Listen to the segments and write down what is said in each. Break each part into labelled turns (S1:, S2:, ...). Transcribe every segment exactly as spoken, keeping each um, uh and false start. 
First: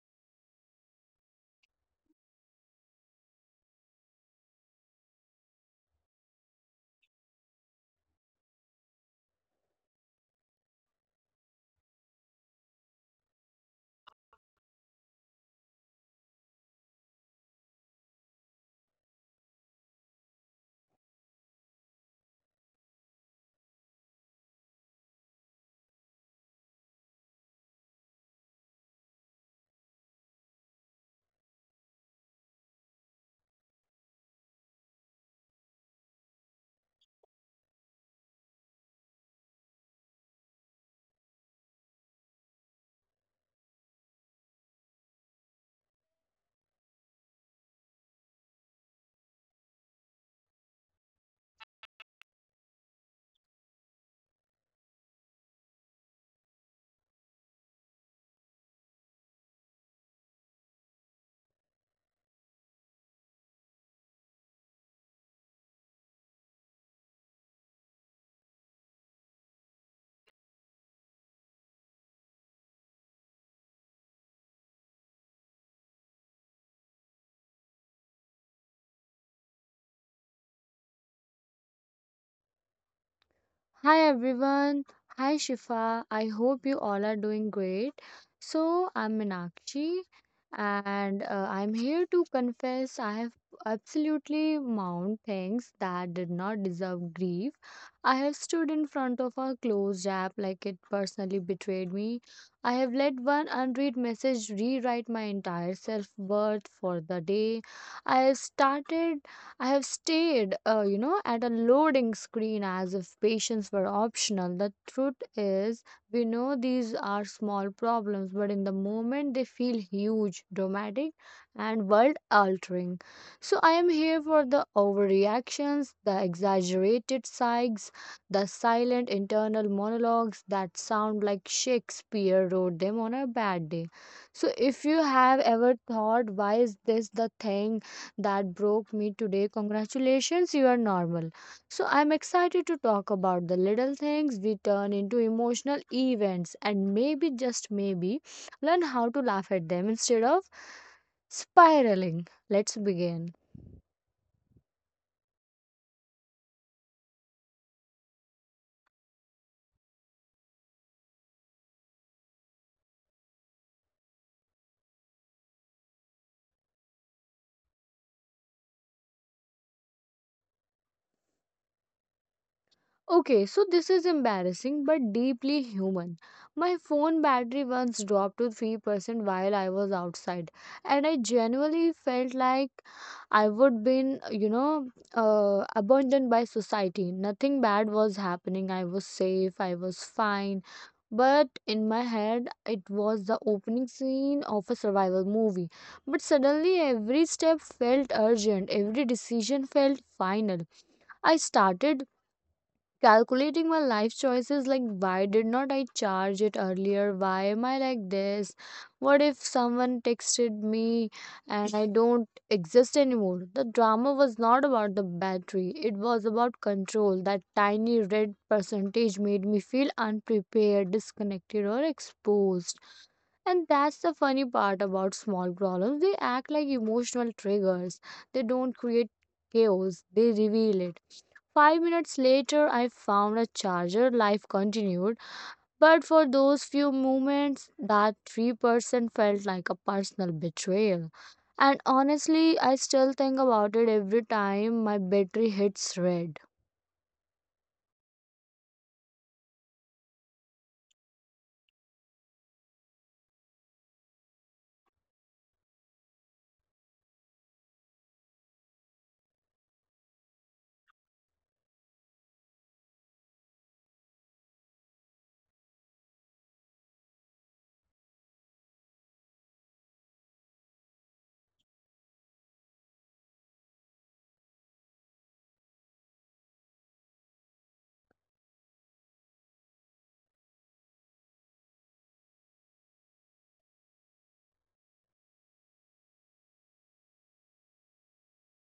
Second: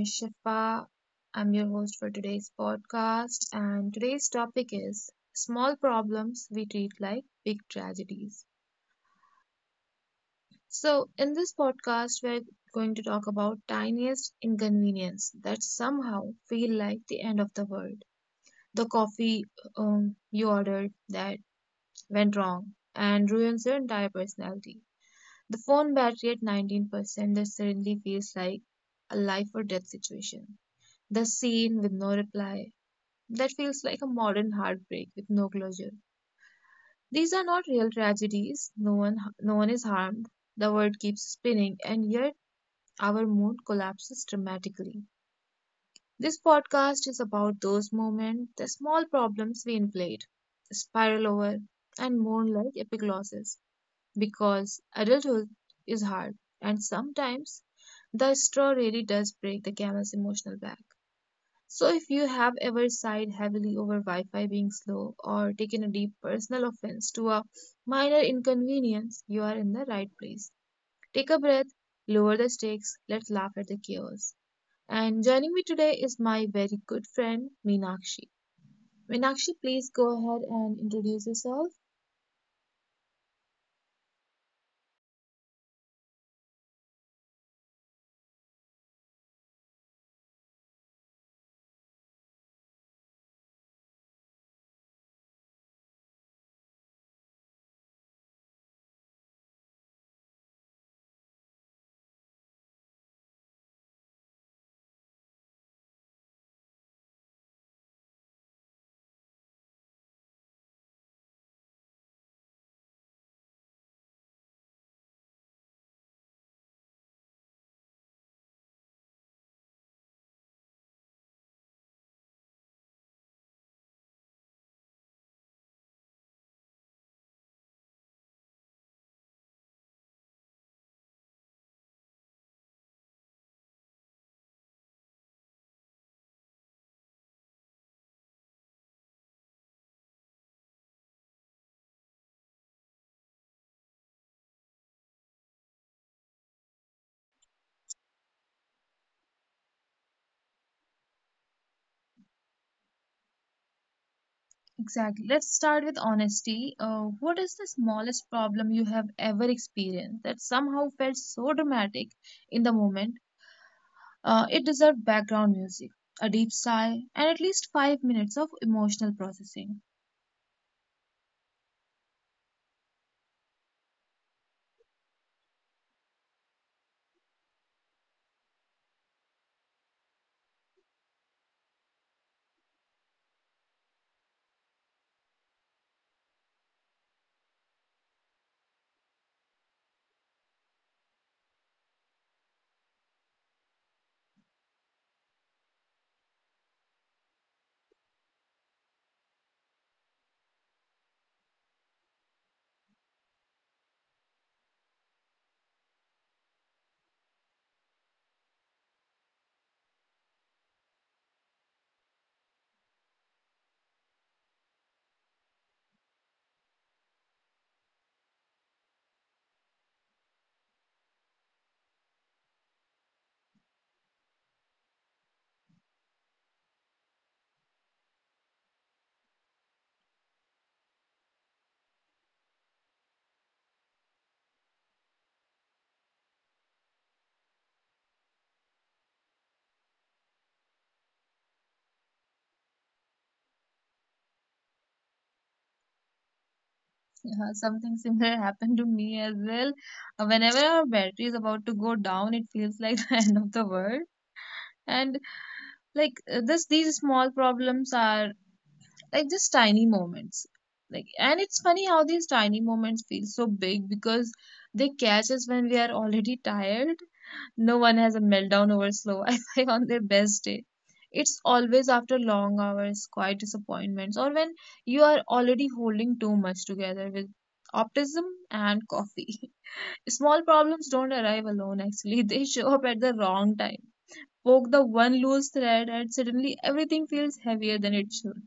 S1: is Shifa. I'm your host for today's podcast, and today's topic is small problems we treat like big tragedies. So, in this podcast, we're going to talk about tiniest inconvenience that somehow feel like the end of the world. The coffee um, you ordered that went wrong and ruins your entire personality. The phone battery at nineteen percent that suddenly feels like a life or death situation. The scene with no reply. That feels like a modern heartbreak with no closure. These are not real tragedies. No one no one is harmed. The world keeps spinning, and yet our mood collapses dramatically. This podcast is about those moments, the small problems we inflate, spiral over, and mourn like epic losses. Because adulthood is hard, and sometimes the straw really does break the camel's emotional back. So, if you have ever sighed heavily over Wi Fi being slow or taken a deep personal offense to a minor inconvenience, you are in the right place. Take a breath, lower the stakes, let's laugh at the chaos. And joining me today is my very good friend, Meenakshi. Meenakshi, please go ahead and introduce yourself.
S2: Hi everyone. Hi Shifa. I hope you all are doing great. So I'm Minakshi and uh, I'm here to confess I have absolutely mounted things that did not deserve grief. I have stood in front of a closed app like it personally betrayed me. I have let one unread message rewrite my entire self worth for the day. I have started I have stared, uh, you know, at a loading screen as if patience were optional. The truth is, we know these are small problems, but in the moment they feel huge, dramatic, and world altering. So I am here for the overreactions, the exaggerated sighs, the silent internal monologues that sound like Shakespeare wrote them on a bad day. So if you have ever thought, why is this the thing that broke me today? Congratulations, you are normal. So, I'm excited to talk about the little things we turn into emotional events and maybe, just maybe, learn how to laugh at them instead of spiraling. Let's begin.
S1: Exactly. Let's start with honesty. Uh, what is the smallest problem you have ever experienced that somehow felt so dramatic in the moment? Uh, it deserved background music, a deep sigh, and at least five minutes of emotional processing.
S2: Okay, so this is embarrassing but deeply human. My phone battery once dropped to three percent while I was outside and I genuinely felt like I would been, you know, uh, abandoned by society. Nothing bad was happening. I was safe, I was fine. But in my head, it was the opening scene of a survival movie. But suddenly, every step felt urgent, every decision felt final. I started calculating my life choices, like, why did not I charge it earlier, why am I like this, what if someone texted me and I don't exist anymore. The drama was not about the battery, it was about control. That tiny red percentage made me feel unprepared, disconnected or exposed. And that's the funny part about small problems. They act like emotional triggers. They don't create chaos, they reveal it. Five minutes later, I found a charger. Life continued. But for those few moments, that three percent felt like a personal betrayal. And honestly, I still think about it every time my battery hits red.
S1: Yeah, something similar happened to me as well. Uh, whenever our battery is about to go down, it feels like the end of the world. And like uh, this, these small problems are like just tiny moments. Like, and it's funny how these tiny moments feel so big because they catch us when we are already tired. No one has a meltdown over slow Wi Fi on their best day. It's always after long hours, quiet disappointments, or when you are already holding too much together with optimism and coffee. Small problems don't arrive alone, actually, they show up at the wrong time. Poke the one loose thread, and suddenly everything feels heavier than it should.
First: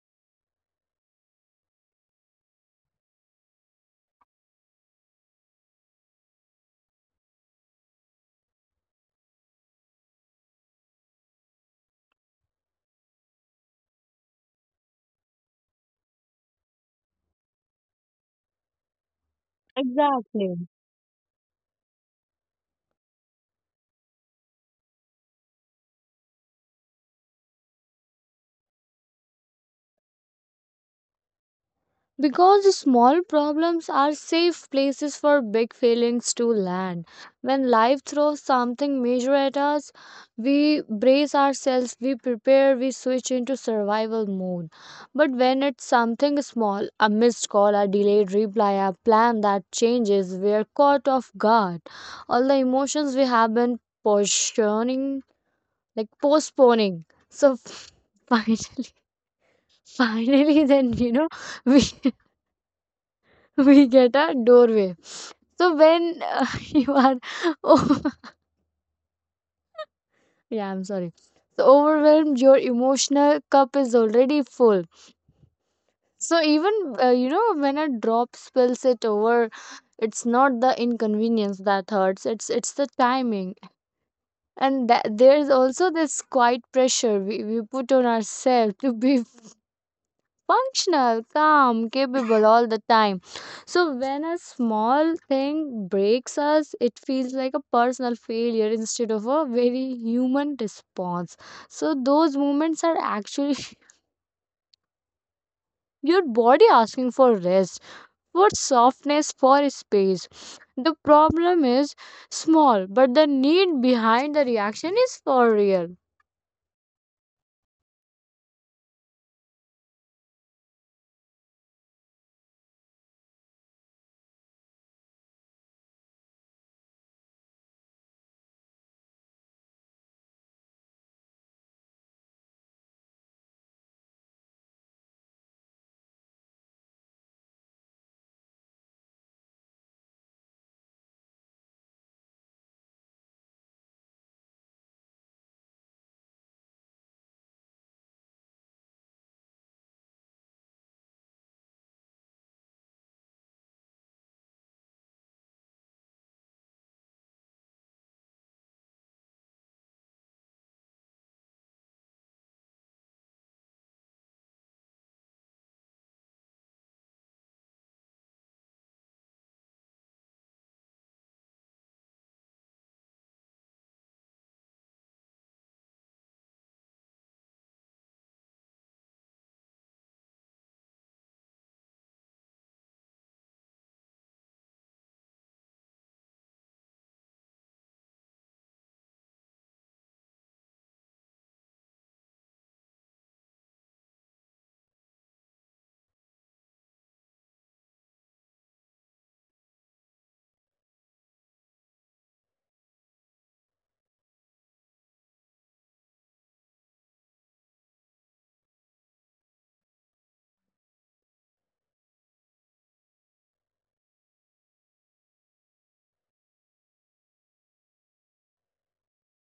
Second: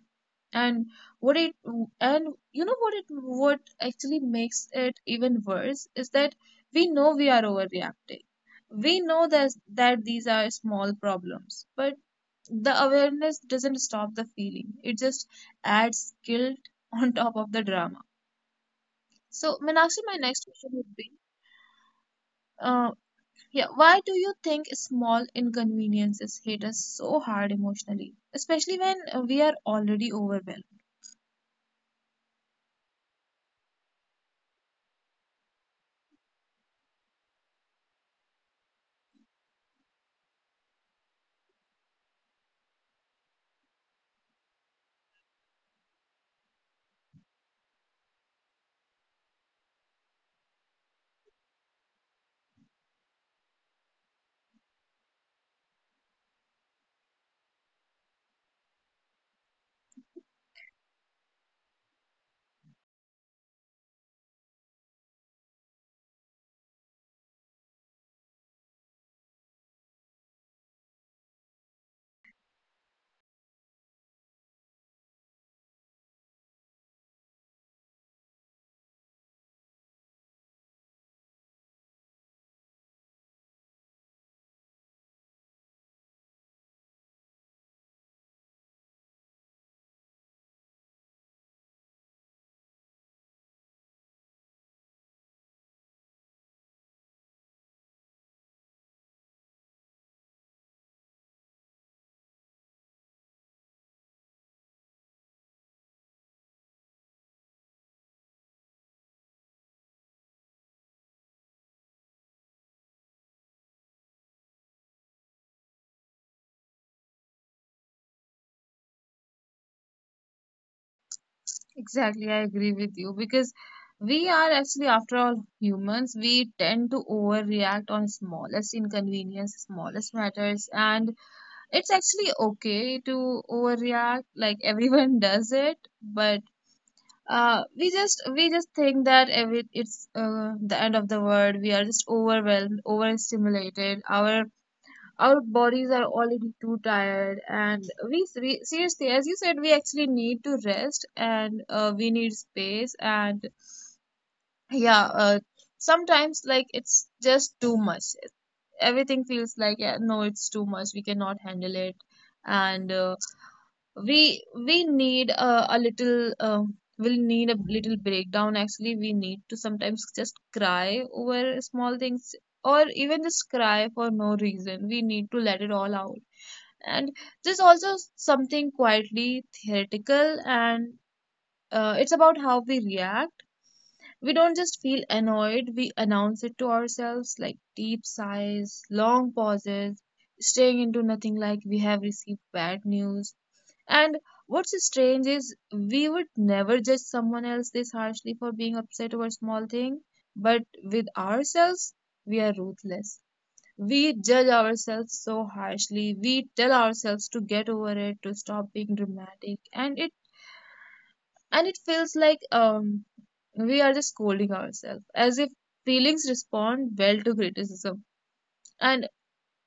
S1: And what it and you know what it what actually makes it even worse is that we know we are overreacting, we know that that these are small problems, but the awareness doesn't stop the feeling, it just adds guilt on top of the drama. So Meenakshi, my next
S2: Exactly.
S1: question would be, uh, yeah, why do you think small inconveniences hit us so hard emotionally, especially when uh, we are already overwhelmed?
S2: Because small problems are safe places for big feelings to land. When life throws something major at us, we brace ourselves, we prepare, we switch into survival mode. But when it's something small, a missed call, a delayed reply, a plan that changes, we're caught off guard. All the emotions we have been postponing, like postponing. So finally, finally, then, you know, we we get a doorway. So when uh, you are, oh, yeah, I'm sorry. So overwhelmed, your emotional cup is already full. So even uh, you know when a drop spills it over, it's not the inconvenience that hurts. It's it's the timing, and that, there's also this quiet pressure we, we put on ourselves to be functional, calm, capable all the time. So when a small thing breaks us, it feels like a personal failure instead of a very human response. So those moments are actually your body asking for rest, for softness, for space. The problem is small, but the need behind the reaction is for real.
S1: Exactly, I agree with you, because we are actually, after all, humans. We tend to overreact on smallest inconvenience, smallest matters, and it's actually okay to overreact. Like everyone does it, but uh, we just we just think that every it's uh, the end of the world. We are just overwhelmed, overstimulated. Our our bodies are already too tired, and we, we seriously, as you said, we actually need to rest, and uh, we need space, and yeah, uh, sometimes, like, it's just too much, everything feels like, yeah, no, it's too much, we cannot handle it. And uh, we we need uh, a little um, we'll need a little breakdown, actually. We need to sometimes just cry over small things, or even just cry for no reason. We need to let it all out. And there's also something quietly theoretical, and uh, it's about how we react. We don't just feel annoyed, we announce it to ourselves, like deep sighs, long pauses, staring into nothing, like we have received bad news. And what's strange is, we would never judge someone else this harshly for being upset over small thing, but with ourselves, we are ruthless. We judge ourselves so harshly. We tell ourselves to get over it, to stop being dramatic, and it and it feels like um we are just scolding ourselves, as if feelings respond well to criticism. And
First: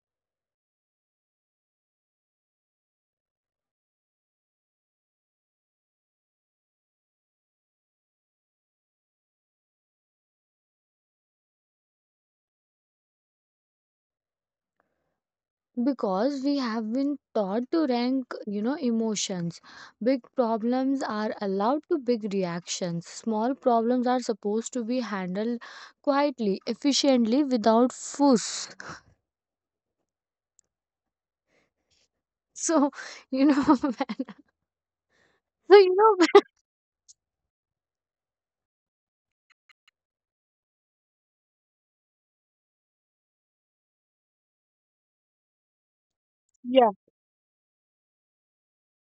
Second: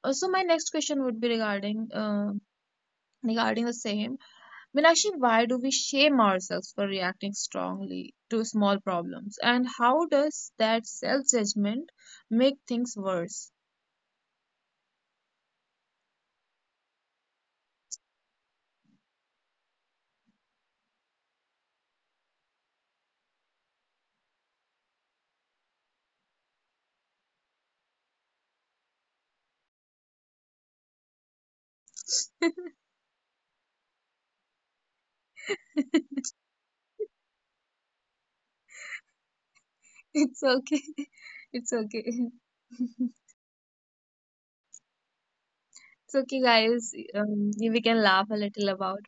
S1: also, my next question would be regarding uh, regarding the same. Meenakshi, why do we shame ourselves for reacting strongly to small problems, and how does that self judgment make things worse?
S2: Because we have been taught to rank, you know emotions. Big problems are allowed to big reactions, small problems are supposed to be handled quietly, efficiently, without fuss. So you know so you know
S1: It's okay. It's okay. It's okay, guys. Um, we can laugh a little about.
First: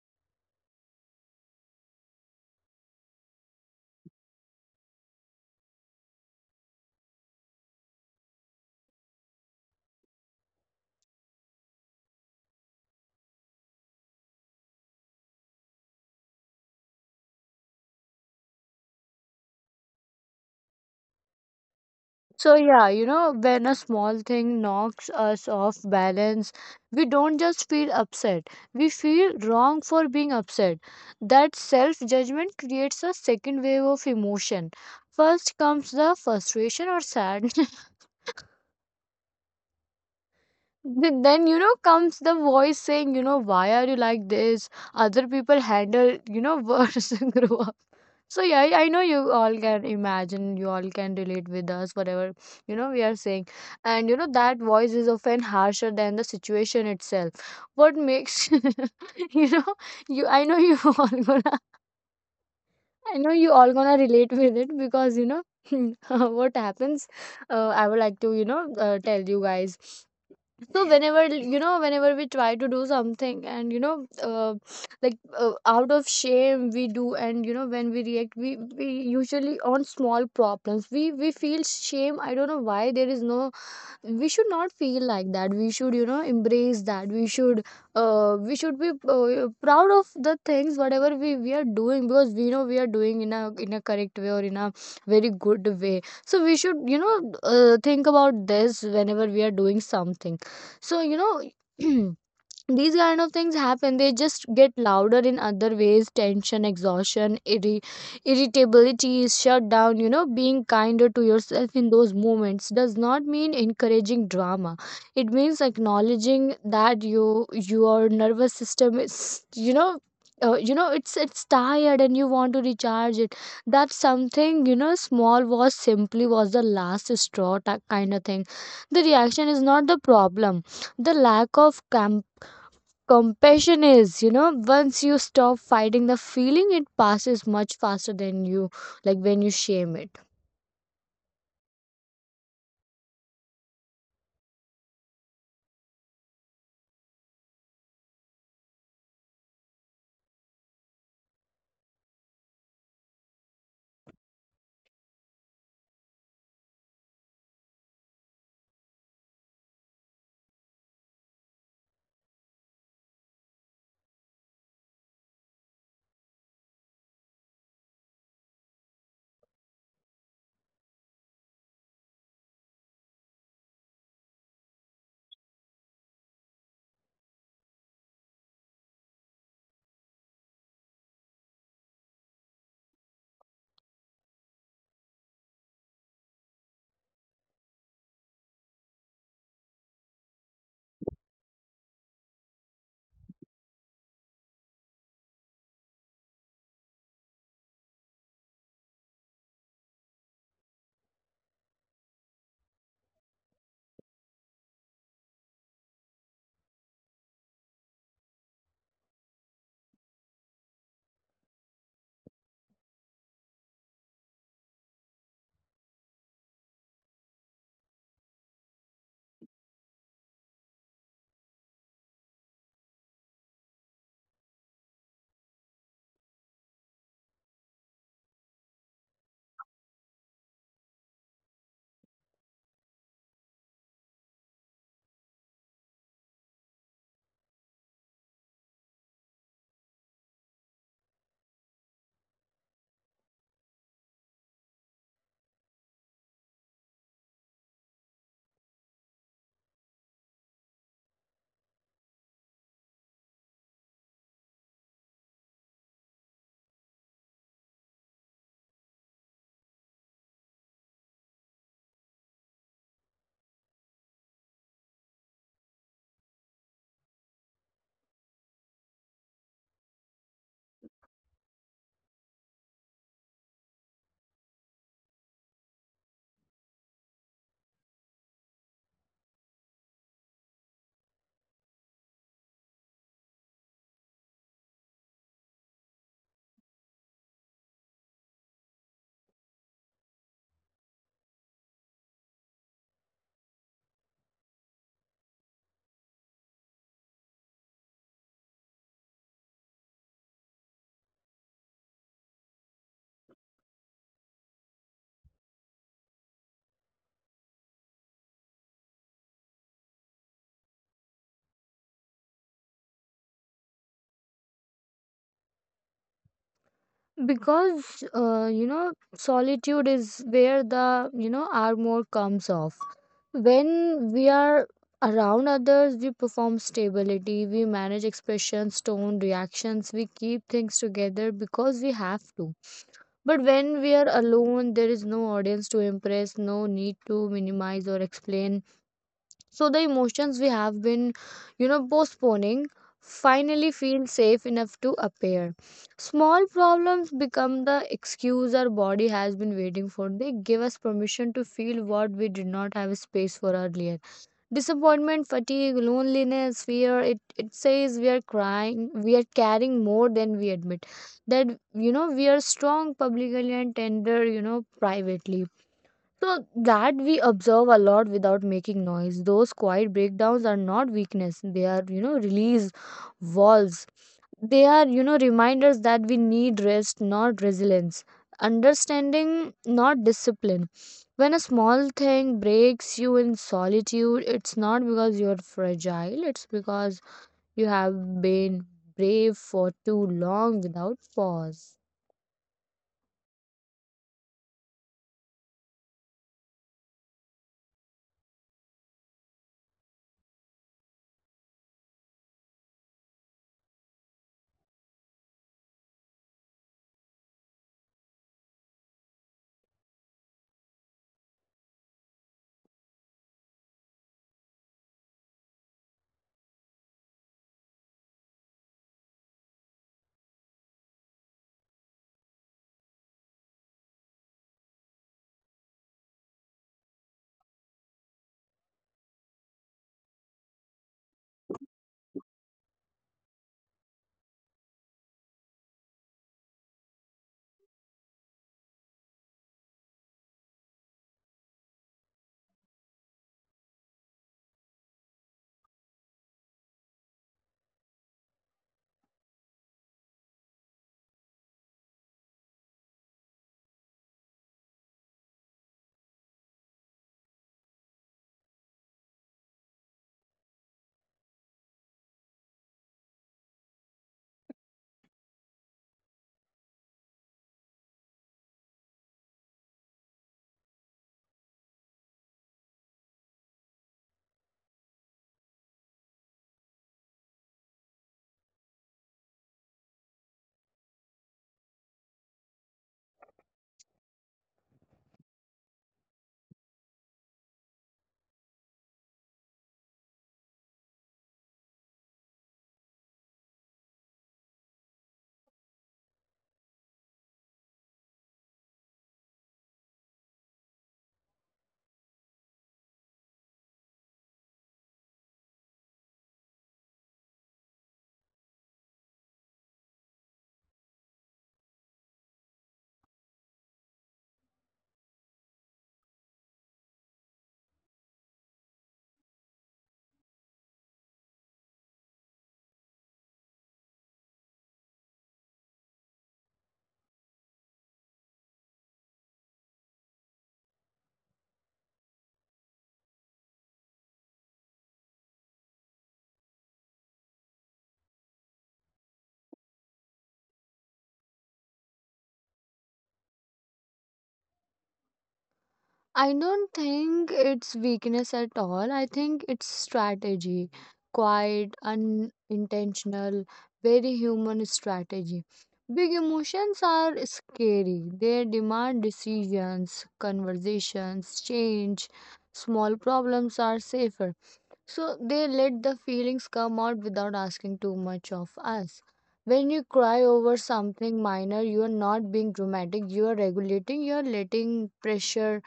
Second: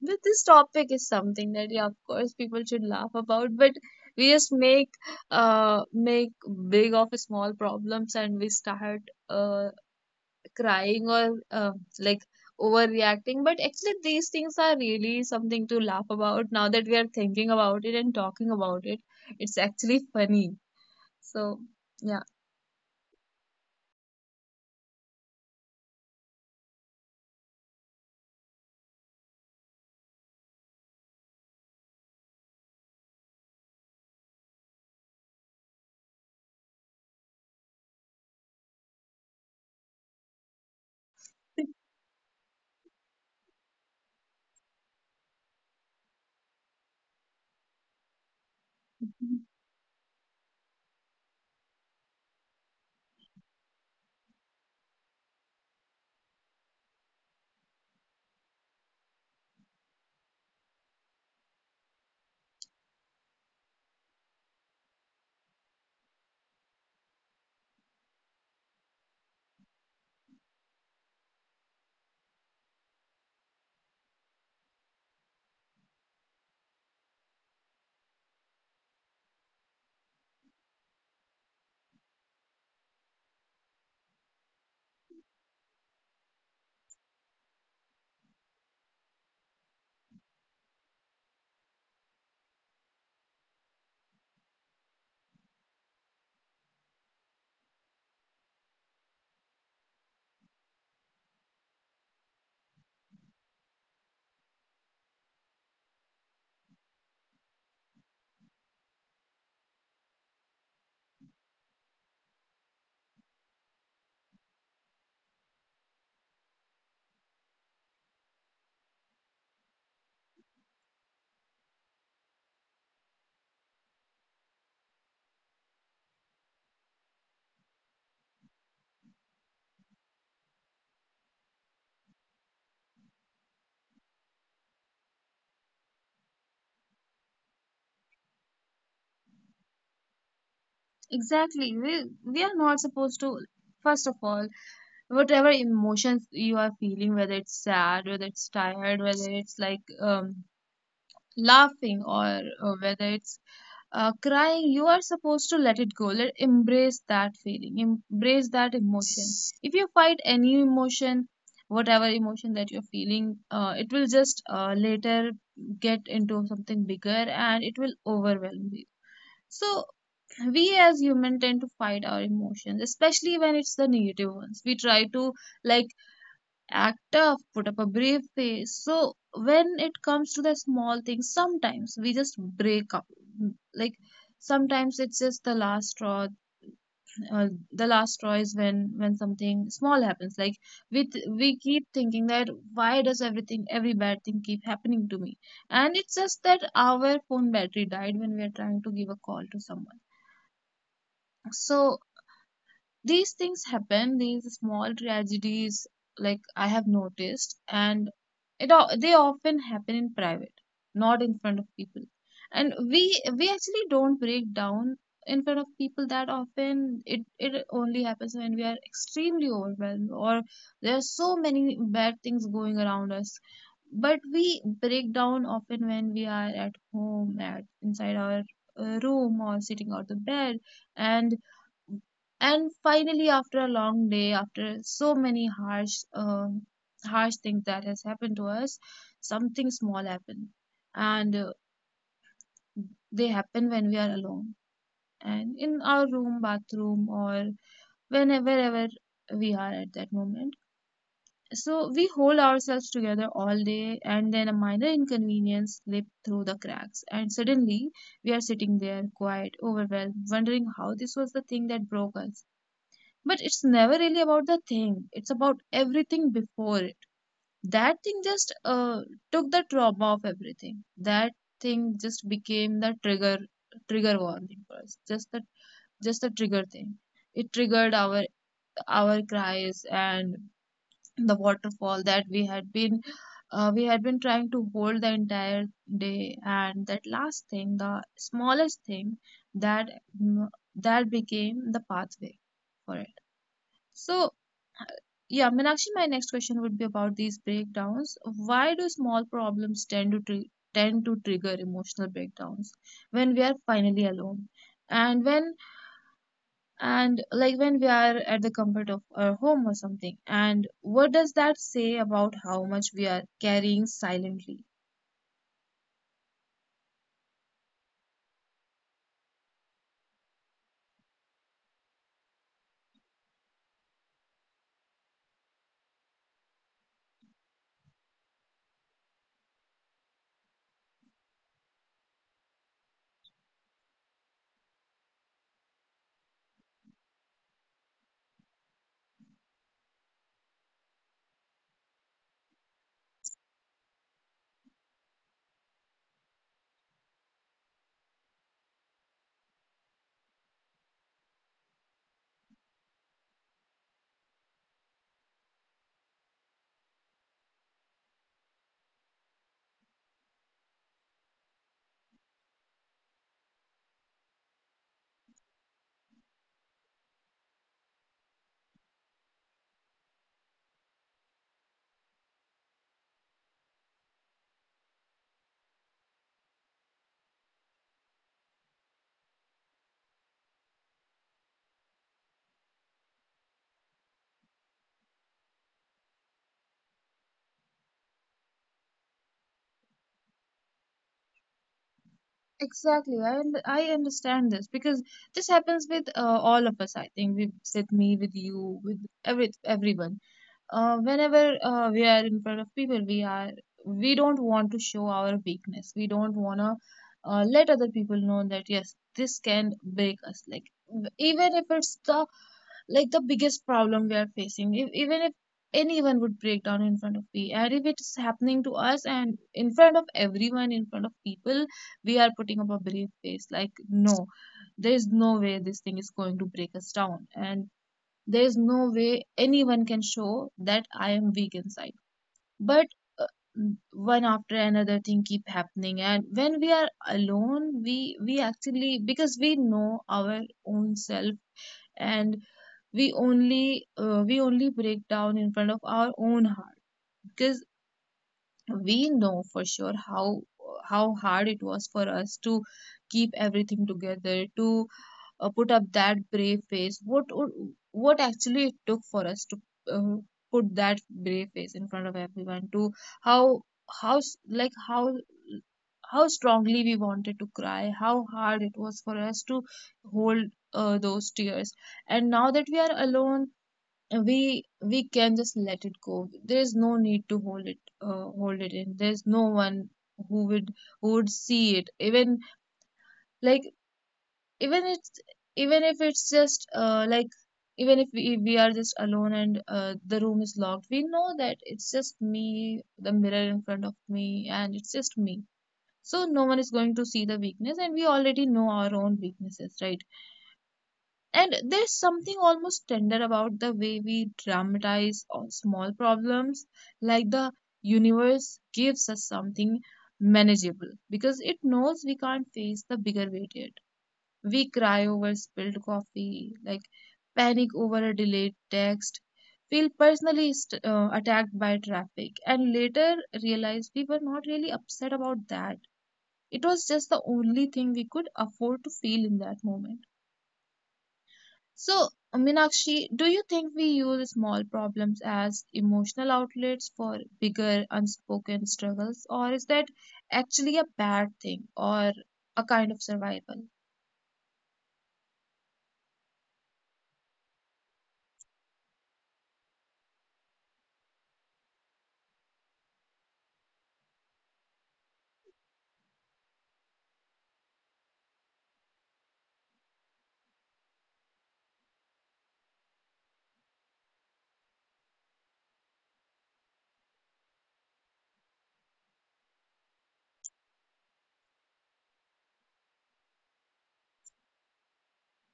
S1: But this topic is something that, yeah, of course, people should laugh about. But we just make, uh, make big of small problems, and we start, uh, crying, or, uh, like, overreacting. But actually, these things are really something to laugh about. Now that we are thinking about it and talking about it, it's actually funny. So, yeah.
S2: So, yeah, you know, when a small thing knocks us off balance, we don't just feel upset, we feel wrong for being upset. That self judgment creates a second wave of emotion. First comes the frustration or sadness, Th- then you know comes the voice saying, you know why are you like this, other people handle, you know worse and grow up. So yeah, i I know you all can imagine, you all can relate with us whatever you know we are saying. And you know that voice is often harsher than the situation itself. What makes you know you I know you all gonna I know you all gonna relate with it, because you know what happens. uh, I would like to, you know uh, tell you guys. So whenever, you know whenever we try to do something, and you know uh, like uh, out of shame we do. And you know when we react, we we usually, on small problems, we we feel shame. I don't know why there is no, we should not feel like that. We should, you know embrace that. We should uh, we should be uh, proud of the things whatever we, we are doing, because we know we are doing in a in a correct way, or in a very good way. So we should, you know uh, think about this whenever we are doing something. So you know these kind of things happen, they just get louder in other ways, tension, exhaustion, irri- irritability, shutdown. You know being kinder to yourself in those moments does not mean encouraging drama. It means acknowledging that you, your nervous system is, you know uh, you know it's it's tired and you want to recharge it. That's something, you know small was simply was the last straw, ta- kind of thing. The reaction is not the problem, the lack of camp compassion is, you know once you stop fighting the feeling, it passes much faster than you like when you shame it.
S1: Exactly. We, we are not supposed to, first of all, whatever emotions you are feeling, whether it's sad, whether it's tired, whether it's like um, laughing, or uh, whether it's uh, crying, you are supposed to let it go. Let, embrace that feeling, embrace that emotion. If you fight any emotion, whatever emotion that you're feeling, uh, it will just uh, later get into something bigger, and it will overwhelm you. So we as human tend to fight our emotions, especially when it's the negative ones. We try to, like, act tough, put up a brave face. So when it comes to the small things, sometimes we just break up. Like, sometimes it's just the last straw. Uh, the last straw is when when something small happens. Like, we th- we keep thinking that, why does everything, every bad thing keep happening to me? And it's just that our phone battery died when we are trying to give a call to someone. So these things happen, these small tragedies, like I have noticed, and it o- they often happen in private, not in front of people. And we we actually don't break down in front of people that often. It it only happens when we are extremely overwhelmed, or there are so many bad things going around us. But we break down often when we are at home, at inside our uh, room or sitting on the bed, and and finally, after a long day, after so many harsh uh, harsh things that has happened to us, something small happened, and uh, they happen when we are alone and in our room, bathroom, or whenever, wherever we are at that moment. So we hold ourselves together all day, and then a minor inconvenience slipped through the cracks, and suddenly we are sitting there, quiet, overwhelmed, wondering how this was the thing that broke us. But it's never really about the thing, it's about everything before it. That thing just uh, took the trauma of everything, that thing just became the trigger, trigger warning for us, just the just the trigger thing. It triggered our our cries, and the waterfall that we had been uh, we had been trying to hold the entire day, and that last thing, the smallest thing, that that became the pathway for it. So yeah, Meenakshi, my next question would be about these breakdowns. Why do small problems tend to tri tend to trigger emotional breakdowns when we are finally alone? And when and like when we are at the comfort of our home or something. And what does that say about how much we are carrying silently?
S2: Because uh, you know solitude is where the, you know armor comes off. When we are around others, we perform stability, we manage expressions, tone, reactions. We keep things together because we have to. But when we are alone, there is no audience to impress, no need to minimize or explain. So the emotions we have been, you know, postponing finally feel safe enough to appear. Small problems become the excuse our body has been waiting for. They give us permission to feel what we did not have space for earlier. Disappointment, fatigue, loneliness, fear, it, it says we are crying, we are carrying more than we admit. That, you know, we are strong publicly and tender, you know, privately, so that we observe a lot without making noise. Those quiet breakdowns are not weakness. They are, you know, release walls. They are, you know, reminders that we need rest, not resilience. Understanding, not discipline. When a small thing breaks you in solitude, it's not because you're fragile, it's because you have been brave for too long without pause.
S1: Exactly, I und- I understand this because this happens with uh, all of us. I think with with me, with you, with every everyone, uh, whenever uh, we are in front of people, we are, we don't want to show our weakness, we don't want to uh, let other people know that yes, this can break us, like w- even if it's the like the biggest problem we are facing, if, even if anyone would break down in front of me, and if it's happening to us and in front of everyone, in front of people, we are putting up a brave face, like no, there is no way this thing is going to break us down, and there is no way anyone can show that I am weak inside. But uh, one after another thing keep happening. And when we are alone, we we actually, because we know our own self, and we only uh, we only break down in front of our own heart. Because we know for sure how how hard it was for us to keep everything together, to uh, put up that brave face, what what actually it took for us to uh, put that brave face in front of everyone, to how how s- like how how strongly we wanted to cry, how hard it was for us to hold uh, those tears. And now that we are alone, we we can just let it go. There is no need to hold it, uh, hold it in. There's no one who would who would see it, even, like even it's even if it's just, uh, like even if we, we are just alone, and uh, the room is locked. We know that it's just me, the mirror in front of me, and it's just me. So no one is going to see the weakness, and we already know our own weaknesses, right? And there's something almost tender about the way we dramatize all small problems, like the universe gives us something manageable because it knows we can't face the bigger weight yet. We cry over spilled coffee, like panic over a delayed text, feel personally st- uh, attacked by traffic, and later realize we were not really upset about that. It was just the only thing we could afford to feel in that moment. So, Meenakshi, do you think we use small problems as emotional outlets for bigger unspoken struggles, or is that actually a bad thing, or a kind of survival?
S2: I don't think it's weakness at all. I think it's strategy. Quiet, unintentional, very human strategy. Big emotions are scary. They demand decisions, conversations, change. Small problems are safer. So they let the feelings come out without asking too much of us. When you cry over something minor, you are not being dramatic. You are regulating, you are letting pressure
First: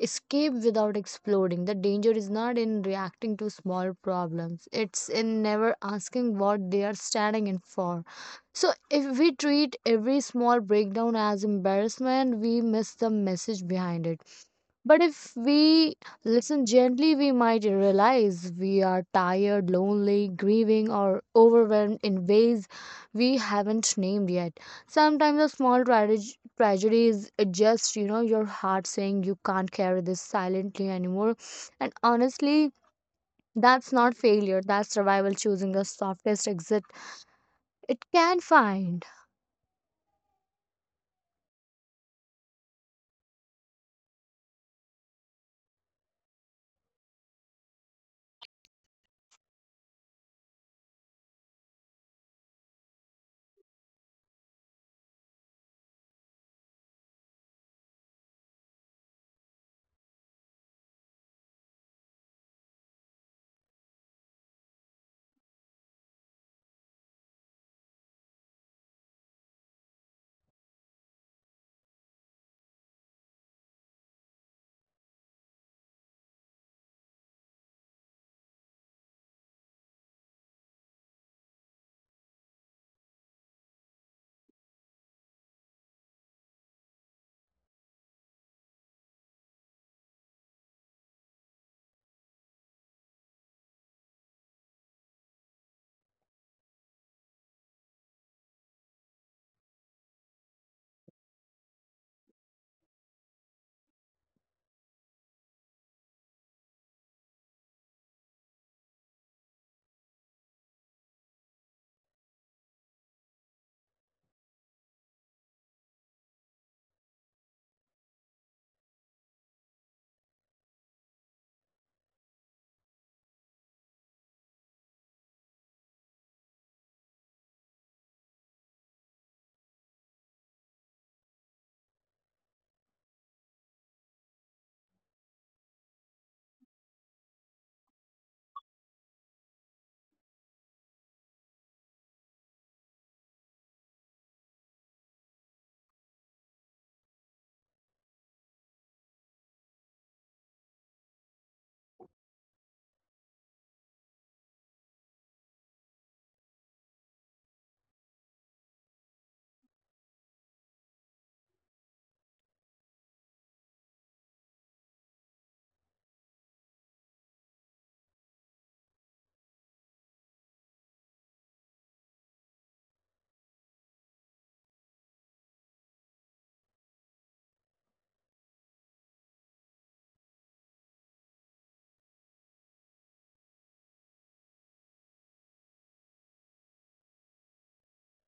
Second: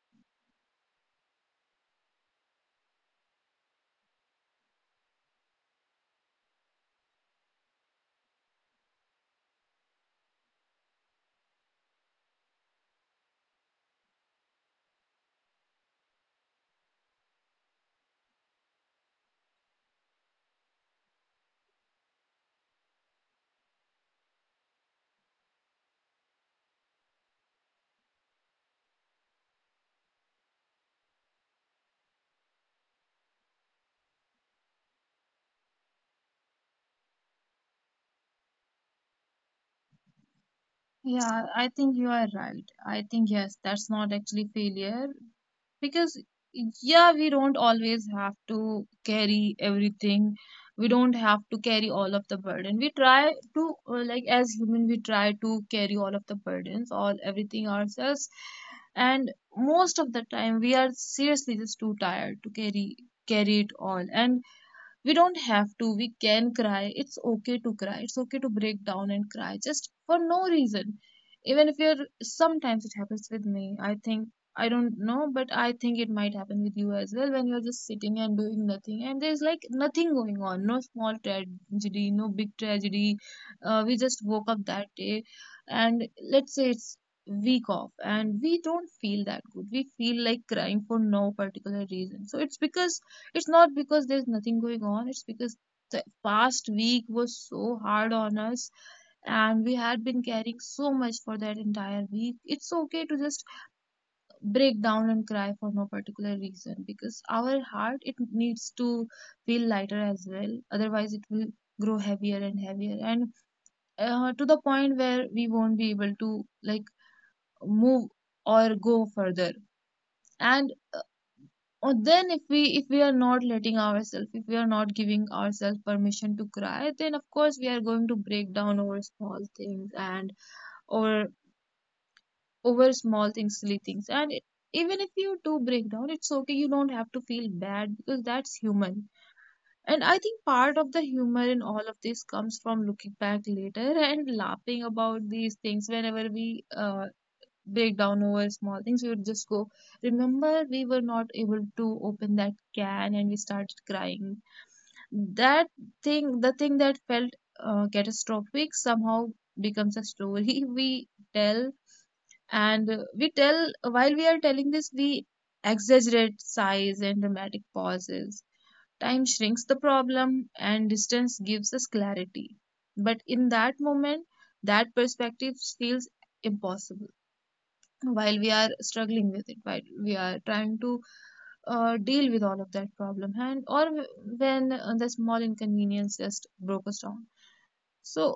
S2: escape without exploding. The danger is not in reacting to small problems, it's in never asking what they are standing in for. So, if we treat every small breakdown as embarrassment, we miss the message behind it. But if we listen gently, we might realize we are tired, lonely, grieving, or overwhelmed in ways we haven't named yet. Sometimes a small trage- tragedy is just, you know, your heart saying you can't carry this silently anymore. And honestly, that's not failure, that's survival choosing the softest exit it can find.
S1: Yeah, I think you are right. I think, yes, that's not actually failure because, yeah, we don't always have to carry everything. We don't have to carry all of the burden. We try to, uh, like, as human, we try to carry all of the burdens, all everything ourselves. And most of the time, we are seriously just too tired to carry carry it all. And we don't have to. We can cry. It's okay to cry, it's okay to break down and cry just for no reason, even if you're — sometimes it happens with me, I think. I don't know, but I think it might happen with you as well, when you're just sitting and doing nothing and there's like nothing going on, no small tragedy, no big tragedy. Uh, we just woke up that day, and let's say it's week off and we don't feel that good, we feel like crying for no particular reason. So it's because — it's not because there's nothing going on, it's because the past week was so hard on us and we had been carrying so much for that entire week. It's okay to just break down and cry for no particular reason, because our heart, it needs to feel lighter as well. Otherwise, it will grow heavier and heavier, and uh, to the point where we won't be able to, like, move or go further. And or then, if we if we are not letting ourselves, if we are not giving ourselves permission to cry, then of course we are going to break down over small things, and or over small things, silly things. And it, even if you do break down, it's okay. You don't have to feel bad because that's human. And I think part of the humor in all of this comes from looking back later and laughing about these things whenever we uh, break down over small things. We would just go, remember, we were not able to open that can and we started crying. That thing, the thing that felt uh, catastrophic, somehow becomes a story we tell. And uh, we tell — while we are telling this, we exaggerate size and dramatic pauses. Time shrinks the problem and distance gives us clarity. But in that moment, that perspective feels impossible, while we are struggling with it, while we are trying to uh, deal with all of that problem. And or when uh, the small inconvenience just broke us down. So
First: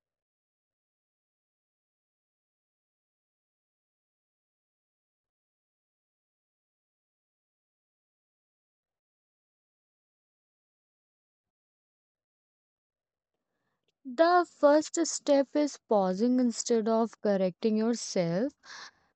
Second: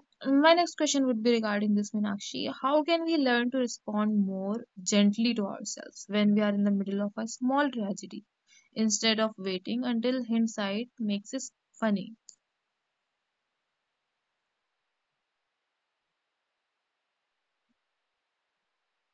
S1: my next question would be regarding this, Meenakshi. How can we learn to respond more gently to ourselves when we are in the middle of a small tragedy, instead of waiting until hindsight makes us funny?
S2: The first step is pausing instead of correcting yourself.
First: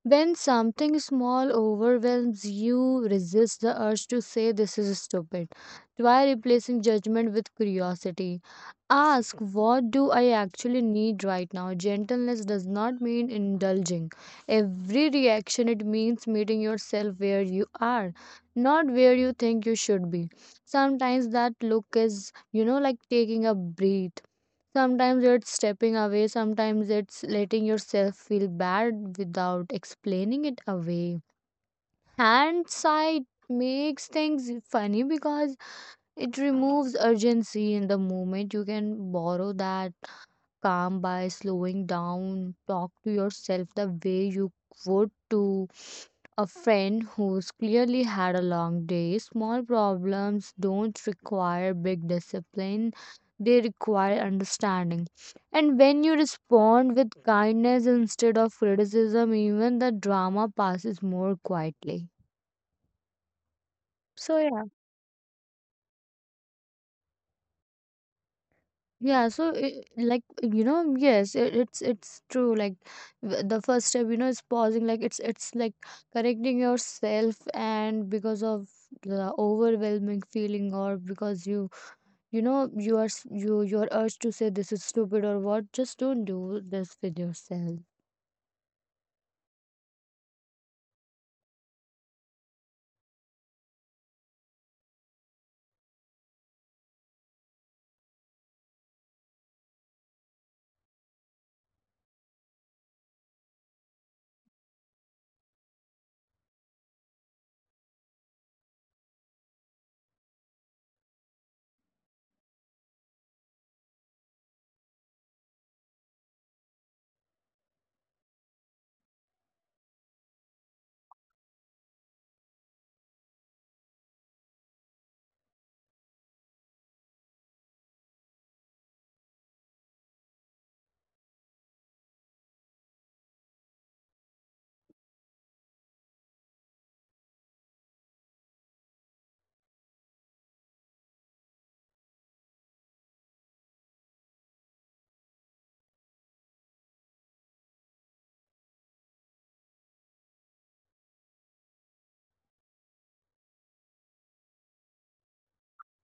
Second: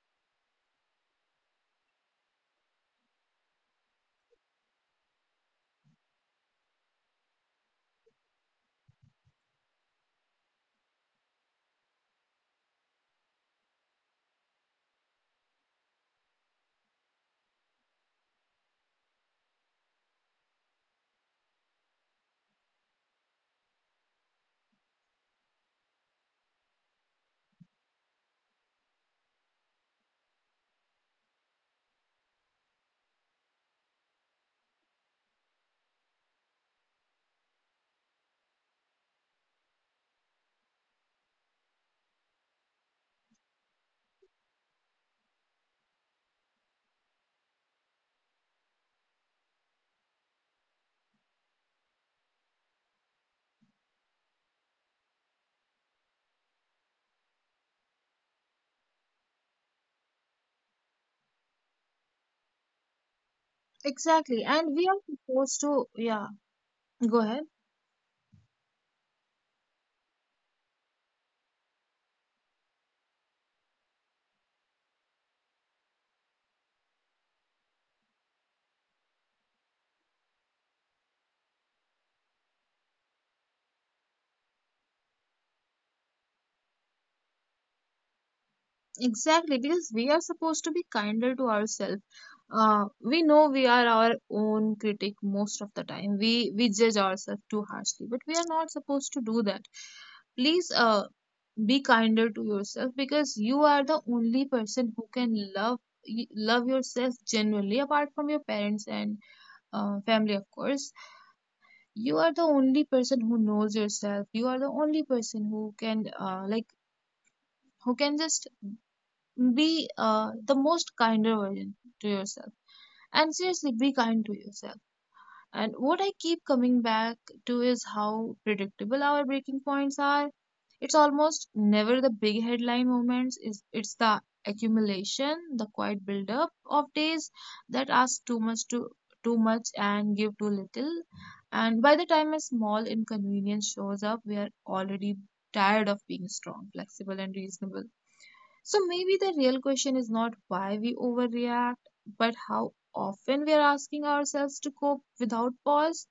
S2: When something small overwhelms you, resist the urge to say this is stupid. Try replacing judgment with curiosity. Ask, what do I actually need right now? Gentleness does not mean indulging. Every reaction, it means meeting yourself where you are, not where you think you should be. Sometimes that look is, you know, like taking a breath. Sometimes it's stepping away, sometimes it's letting yourself feel bad without explaining it away. And sight makes things funny because it removes urgency in the moment. You can borrow that calm by slowing down. Talk to yourself the way you would to a friend who's clearly had a long day. Small problems don't require big discipline, they require understanding. And when you respond with kindness instead of criticism, even the drama passes more quietly. So,
S1: Exactly.
S2: yeah.
S1: And we are supposed to — yeah, go ahead.
S2: Yeah, so I like, you know, yes, it, it's it's true. Like, w- the first step, you know, is pausing. Like it's it's like correcting yourself, and because of the overwhelming feeling, or because you you know you are, s- you, your urge to say this is stupid or what, just don't do this with yourself.
S1: Exactly, because we are supposed to be kinder to ourselves. Uh, we know we are our own critic most of the time. We we judge ourselves too harshly, but we are not supposed to do that. Please, uh, be kinder to yourself because you are the only person who can love y- love yourself genuinely, apart from your parents and uh, family, of course. You are the only person who knows yourself. You are the only person who can uh, like who can just be uh, the most kinder version to yourself. And seriously, be kind to yourself. And what I keep coming back to is how predictable our breaking points are. It's almost never the big headline moments, is it's the accumulation, the quiet buildup of days that ask too much to too much and give too little. And by the time a small inconvenience shows up, we are already tired of being strong, flexible, and reasonable. So maybe the real question is not why we overreact, but how often we are asking ourselves to cope without pause.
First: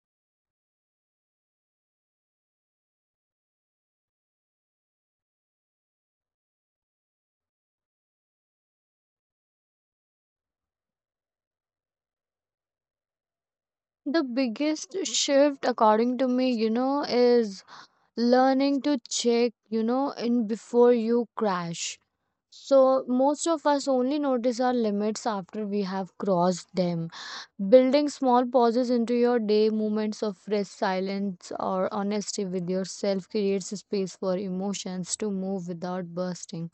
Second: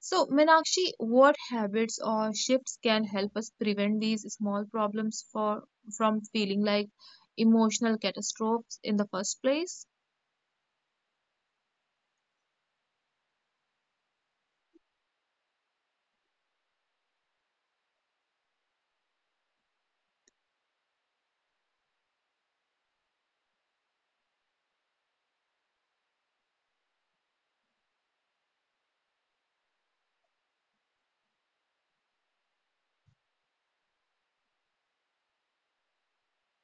S1: So, Minakshi, what habits or shifts can help us prevent these small problems for from feeling like emotional catastrophes in the first place?
S2: The biggest shift, according to me, you know, is learning to check, you know, in before you crash. So, most of us only notice our limits after we have crossed them. Building small pauses into your day, moments of rest, silence, or honesty with yourself creates a space for emotions to move without bursting.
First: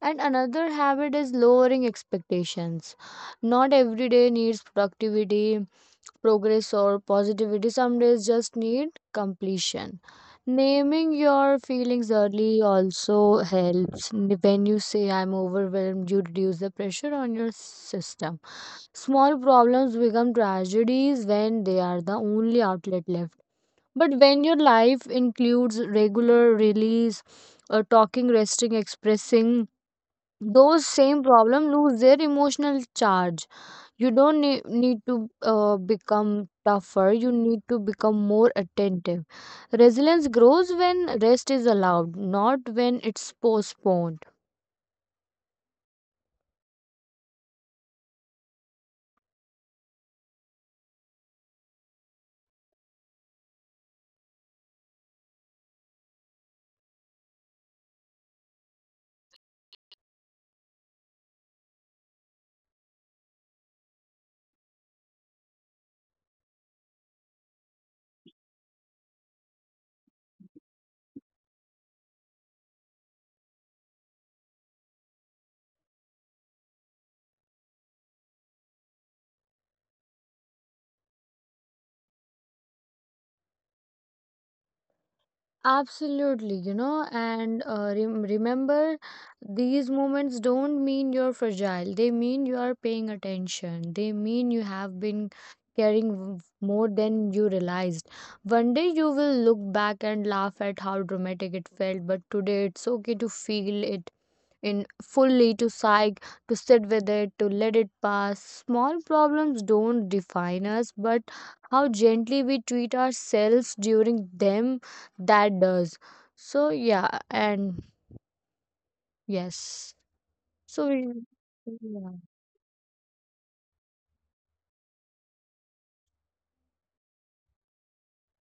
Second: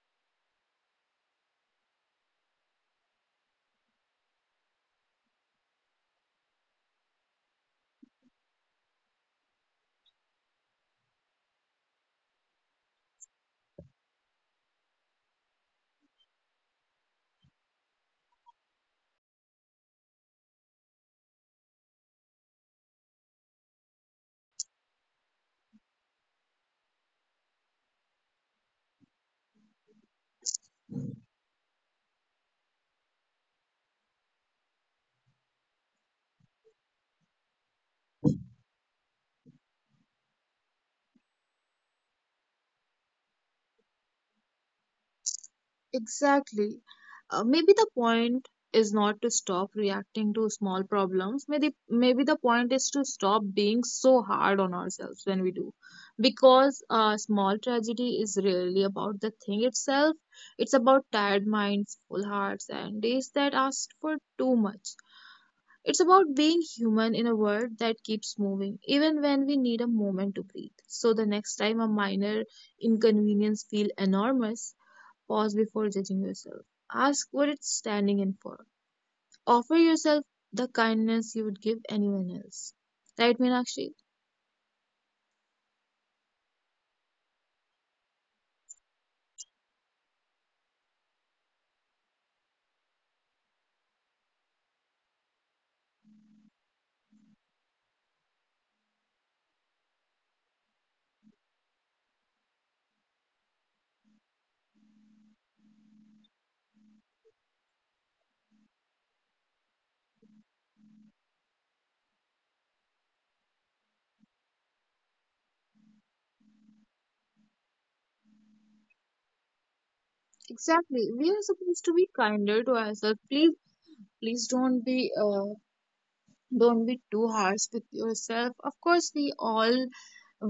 S2: And another habit is lowering expectations. Not every day needs productivity, progress or positivity. Some days just need completion. Naming your feelings early also helps. N- When you say I'm overwhelmed, you reduce the pressure on your system. Small problems become tragedies when they are the only outlet left. But when your life includes regular release, uh, talking, resting, expressing, those same problems lose their emotional charge. You don't nee- need to uh, become tougher, you need to become more attentive. Resilience grows when rest is allowed, not when it's postponed.
S1: Exactly. Uh, maybe the point is not to stop reacting to small problems. Maybe maybe the point is to stop being so hard on ourselves when we do, because a small tragedy is really about the thing itself. It's about tired minds, full hearts, and days that ask for too much. It's about being human in a world that keeps moving, even when we need a moment to breathe. So the next time a minor inconvenience feel enormous, pause before judging yourself. Ask what it's standing in for. Offer yourself the kindness you would give anyone else. Right, Meenakshi?
S2: Absolutely, you know, and uh, rem- remember, these moments don't mean you're fragile, they mean you are paying attention, they mean you have been caring w- more than you realized. One day you will look back and laugh at how dramatic it felt, but today it's okay to feel it in fully, to psych to sit with it, to let it pass. Small problems don't define us, but how gently we treat ourselves during them, that does. So yeah. And
S1: Exactly. We are supposed to
S2: yes.
S1: be kinder to
S2: So we,
S1: ourselves. Please,
S2: yeah.
S1: please don't be uh, don't be too harsh with yourself. Of course, we all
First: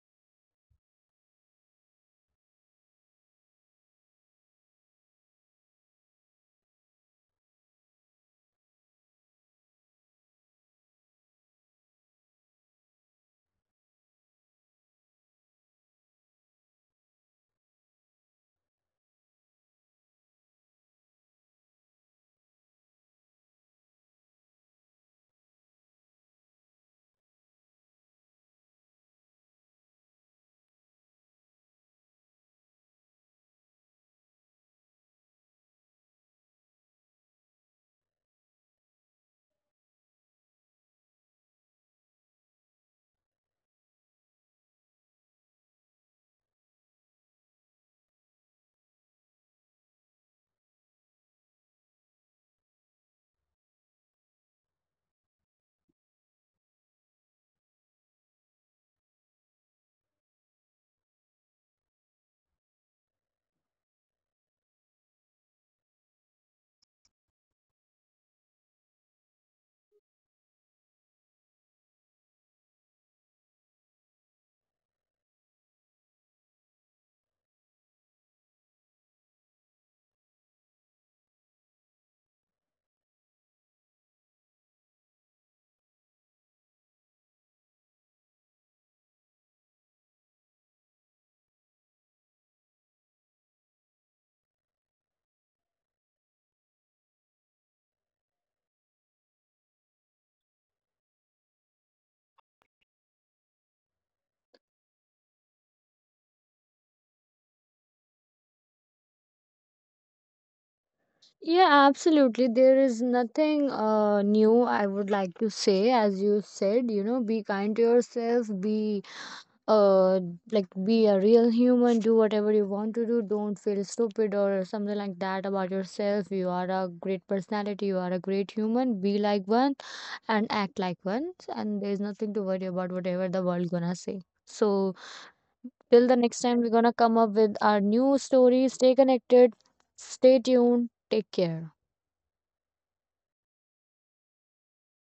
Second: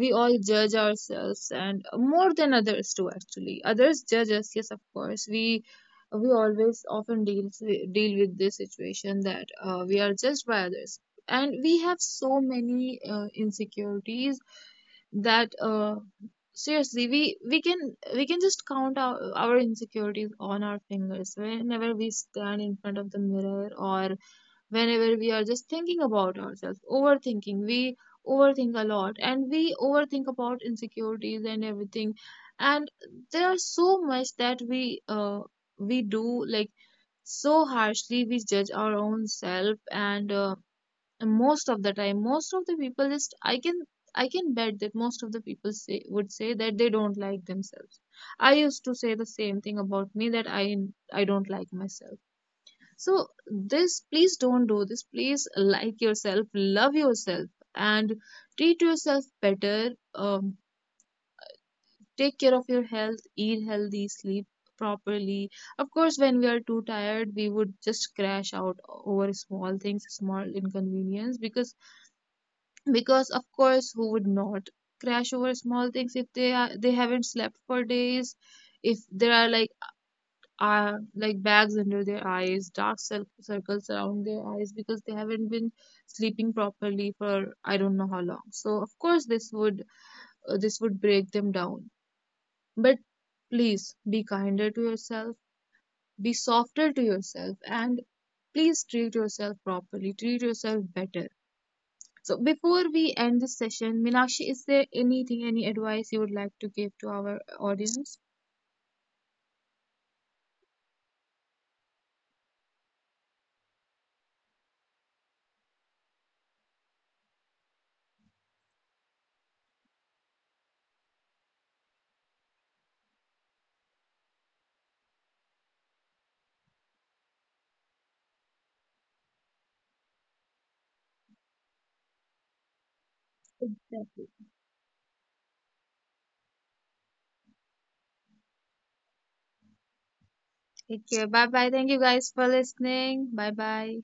S1: we all judge ourselves, and more than others too, actually others judge us, yes of course. We we always often deals with, deal with this situation that uh, we are judged by others. And we have so many uh, insecurities that, uh, seriously, we we can we can just count our, our insecurities on our fingers whenever we stand in front of the mirror. Or whenever we are just thinking about ourselves, overthinking, we overthink a lot and we overthink about insecurities and everything. And there are so much that we uh, we do, like, so harshly we judge our own self. And uh, most of the time, most of the people just — i can I can bet that most of the people say would say that they don't like themselves. I used to say the same thing about me, that i i don't like myself. So this, please don't do this. Please like yourself, love yourself, and treat yourself better. Um, take care of your health, eat healthy, sleep properly. Of course, when we are too tired, we would just crash out over small things, small inconvenience, because because of course, who would not crash over small things if they are, they haven't slept for days, if there are, like, uh, like bags under their eyes, dark cir- circles around their eyes, because they haven't been sleeping properly for I don't know how long. So of course this would, uh, this would break them down. But please be kinder to yourself, be softer to yourself, and please treat yourself properly. Treat yourself better. So before we end this session, Minakshi, is there anything, any advice you would like to give to our audience?
S2: Yeah, absolutely. There is nothing uh, new I would like to say. As you said, you know, be kind to yourself, be uh like, be a real human, do whatever you want to do. Don't feel stupid or something like that about yourself. You are a great personality, you are a great human. Be like one and act like one. And there's nothing to worry about whatever the world gonna say. So,
S1: Exactly.
S2: till the next time, we're gonna come up with our new stories. Stay connected, stay tuned, take care.
S1: Take care. Bye bye. Thank you guys for listening. Bye bye.